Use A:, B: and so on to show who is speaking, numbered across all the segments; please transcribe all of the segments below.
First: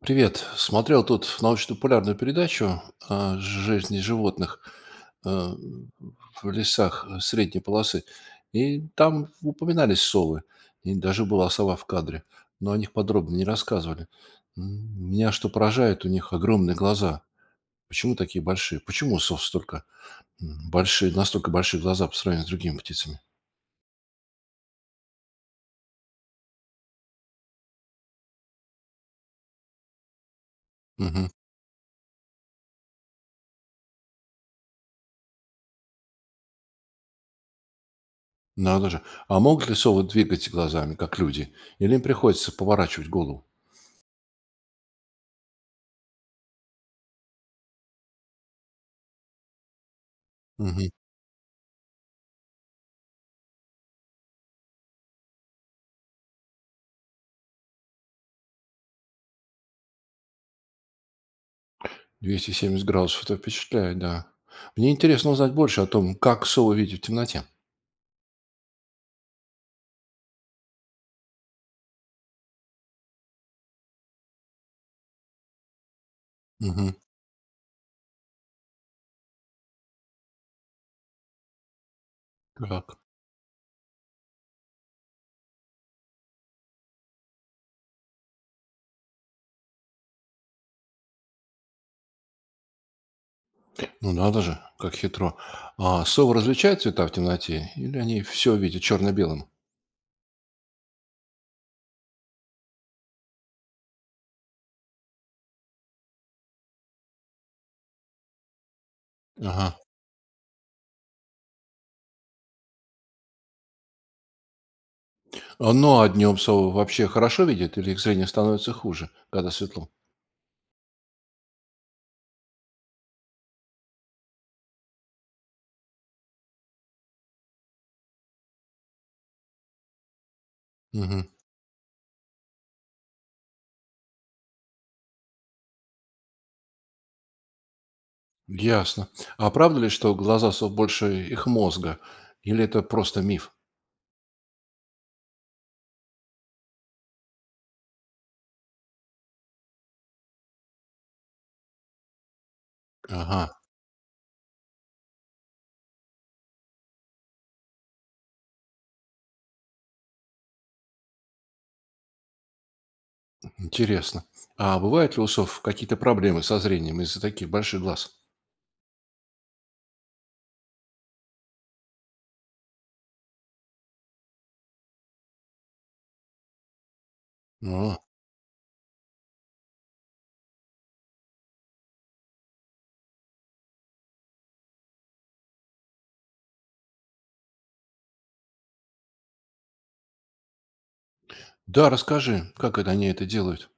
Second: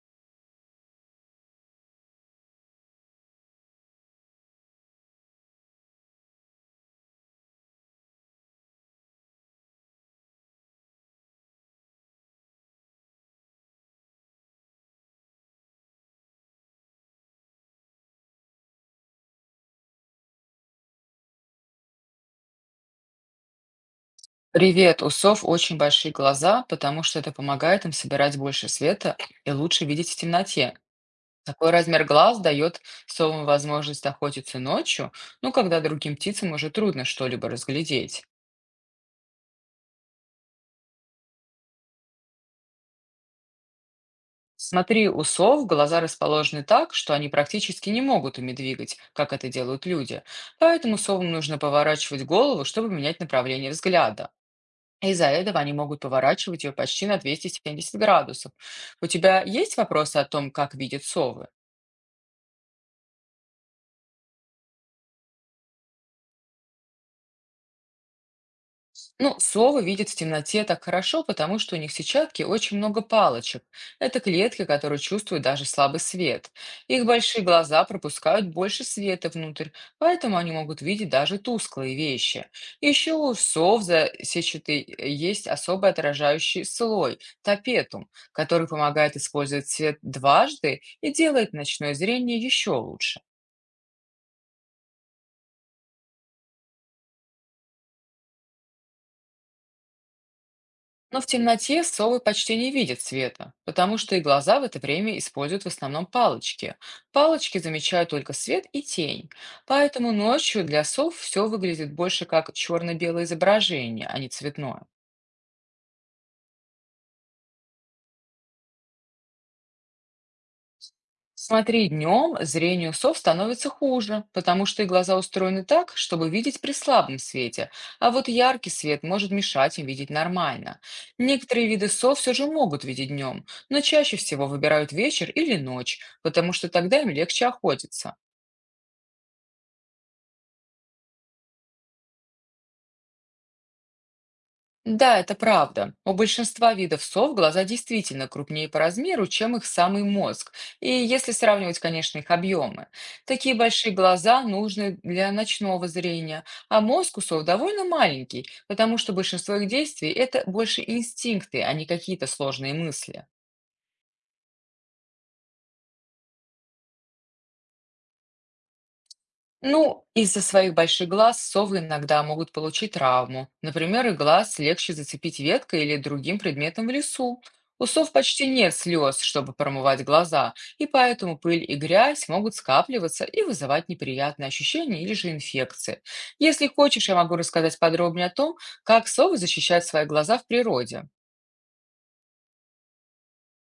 A: Привет. Смотрел тут научно-популярную передачу о жизни животных э, в лесах средней полосы. И там упоминались совы. И даже была сова в кадре. Но о них подробно не рассказывали. Меня что поражает, у них огромные глаза. Почему такие большие? Почему у сов настолько большие глаза по сравнению с другими птицами?
B: Привет, у сов очень большие глаза, потому что это помогает им собирать больше света и лучше видеть в темноте.
A: Мгм.
B: Такой размер глаз дает совам возможность охотиться ночью, ну, когда другим птицам уже трудно что-либо разглядеть.
A: Надо же. А могут ли совы двигать глазами, как люди? Или им приходится поворачивать голову?
B: Смотри, у сов глаза расположены так, что они практически не могут ими двигать, как это делают люди. Поэтому совам нужно поворачивать голову, чтобы менять направление взгляда. Из-за этого они могут поворачивать ее почти на 270 градусов. У тебя есть вопросы о том, как видят совы?
A: 270 градусов. Это впечатляет, да. Мне интересно узнать больше о том, как совы видят в темноте.
B: Ну, совы видят в темноте так хорошо, потому что у них в сетчатке очень много палочек. Это клетки, которые чувствуют даже слабый свет.
A: Мгм.
B: Их большие глаза пропускают больше света внутрь, поэтому они могут видеть даже тусклые вещи.
A: Так.
B: Еще у сов за сетчатой есть особый отражающий слой– тапетум, который помогает использовать свет дважды и делает ночное зрение еще лучше.
A: Ну надо же, как хитро. А совы различают цвета в темноте, или они все видят черно-белым?
B: Но в темноте совы почти не видят света, потому что и глаза в это время используют в основном палочки. Палочки замечают только свет и тень.
A: Ага.
B: Поэтому ночью для сов все выглядит больше как черно-белое изображение, а не цветное.
A: А, ну, а днем совы вообще хорошо видят, или их зрение становится хуже, когда светло?
B: Смотри, днем зрению сов становится хуже, потому что их глаза устроены так, чтобы видеть при слабом свете, а вот яркий свет может мешать им видеть нормально.
A: Мгм.
B: Некоторые виды сов все же могут видеть днем, но чаще всего выбирают вечер или ночь, потому что тогда им легче охотиться.
A: Ясно. А правда ли, что глаза сов больше их мозга? Или это просто миф?
B: Да, это правда. У большинства видов сов глаза действительно крупнее по размеру, чем их самый мозг. И если сравнивать, конечно, их объемы.
A: Ага,
B: Такие большие глаза нужны для ночного зрения, а мозг у сов довольно маленький, потому что большинство их действий– это больше инстинкты, а не какие-то сложные мысли.
A: интересно. А бывают ли у сов какие-то проблемы со зрением из-за таких больших глаз?
B: Ну, из-за своих больших глаз совы иногда могут получить травму. Например, их глаз легче зацепить веткой или другим предметом в лесу. У сов почти нет слез, чтобы промывать глаза, и поэтому пыль и грязь могут скапливаться и вызывать неприятные ощущения или же инфекции. Если хочешь, я могу рассказать подробнее о том, как совы защищают свои глаза в природе.
A: Да, расскажи, как это они это делают?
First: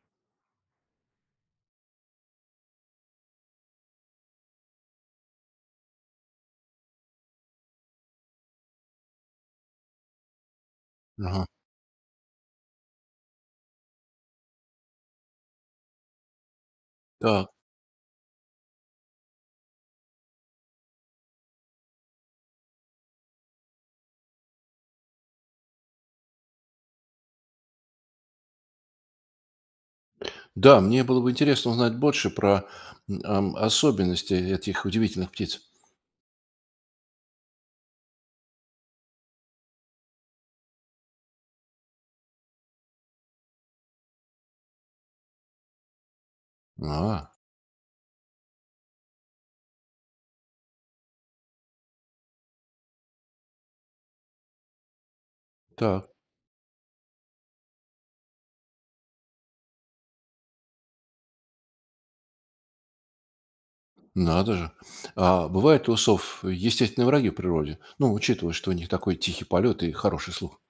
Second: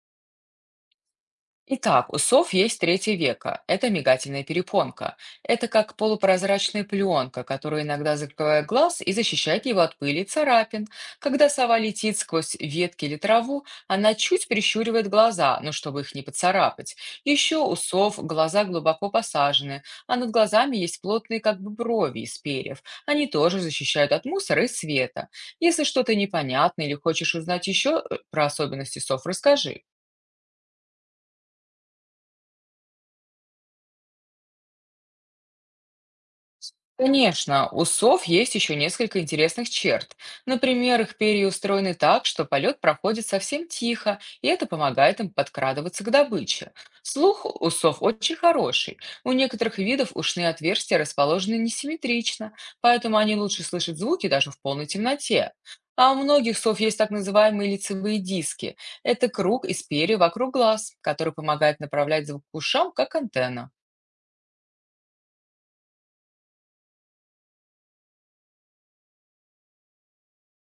B: Итак, у сов есть третье веко. Это мигательная перепонка. Это как полупрозрачная пленка, которая иногда закрывает глаз и защищает его от пыли и царапин.
A: Ага.
B: Когда сова летит сквозь ветки или траву, она чуть прищуривает глаза, но чтобы их не поцарапать.
A: Так.
B: Еще у сов глаза глубоко посажены, а над глазами есть плотные как бы брови из перьев. Они тоже защищают от мусора и света. Если что-то непонятно или хочешь узнать еще про особенности сов, расскажи.
A: Да, мне было бы интересно узнать больше про особенности этих удивительных птиц.
B: Конечно, у сов есть еще несколько интересных черт. Например, их перья устроены так, что полет проходит совсем тихо, и это помогает им подкрадываться к добыче.
A: А,
B: Слух у сов очень хороший. У некоторых видов ушные отверстия расположены несимметрично, поэтому они лучше слышат звуки даже в полной темноте.
A: так,
B: А у многих сов есть так называемые лицевые диски. Это круг из перьев вокруг глаз, который помогает направлять звук к ушам, как антенна.
A: надо же. А бывают у усов естественные враги в природе? Ну, учитывая, что у них такой тихий полет и хороший слух.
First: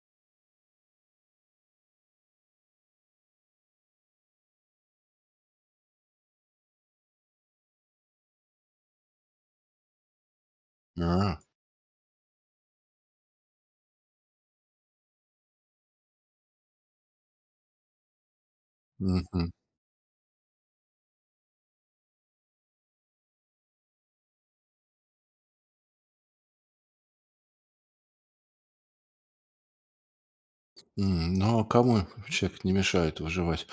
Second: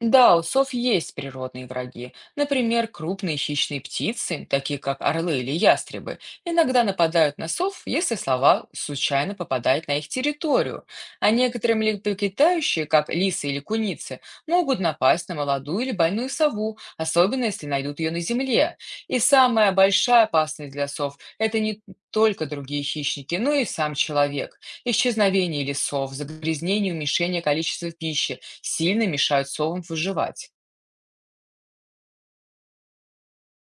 B: Да, у сов есть природные враги. Например, крупные хищные птицы, такие как орлы или ястребы, иногда нападают на сов, если слова случайно попадают на их территорию. А
A: А,
B: некоторые млекопитающие, как лисы или куницы, могут напасть на молодую или больную сову, особенно если найдут ее на земле. И
A: мгм.
B: самая большая опасность для сов– это не только другие хищники, но и сам человек. Исчезновение лесов, загрязнение и уменьшение количества пищи, сильно мешают совам выживать.
A: Ну, а кому человек не мешает выживать?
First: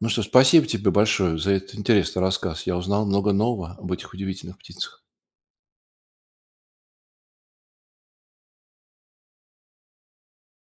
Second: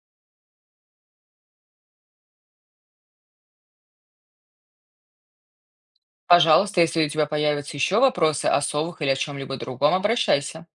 A: Ну что, спасибо тебе большое за этот интересный рассказ. Я узнал много нового об этих удивительных птицах.
B: Пожалуйста, если у тебя появятся еще вопросы о совах или о чем-либо другом, обращайся.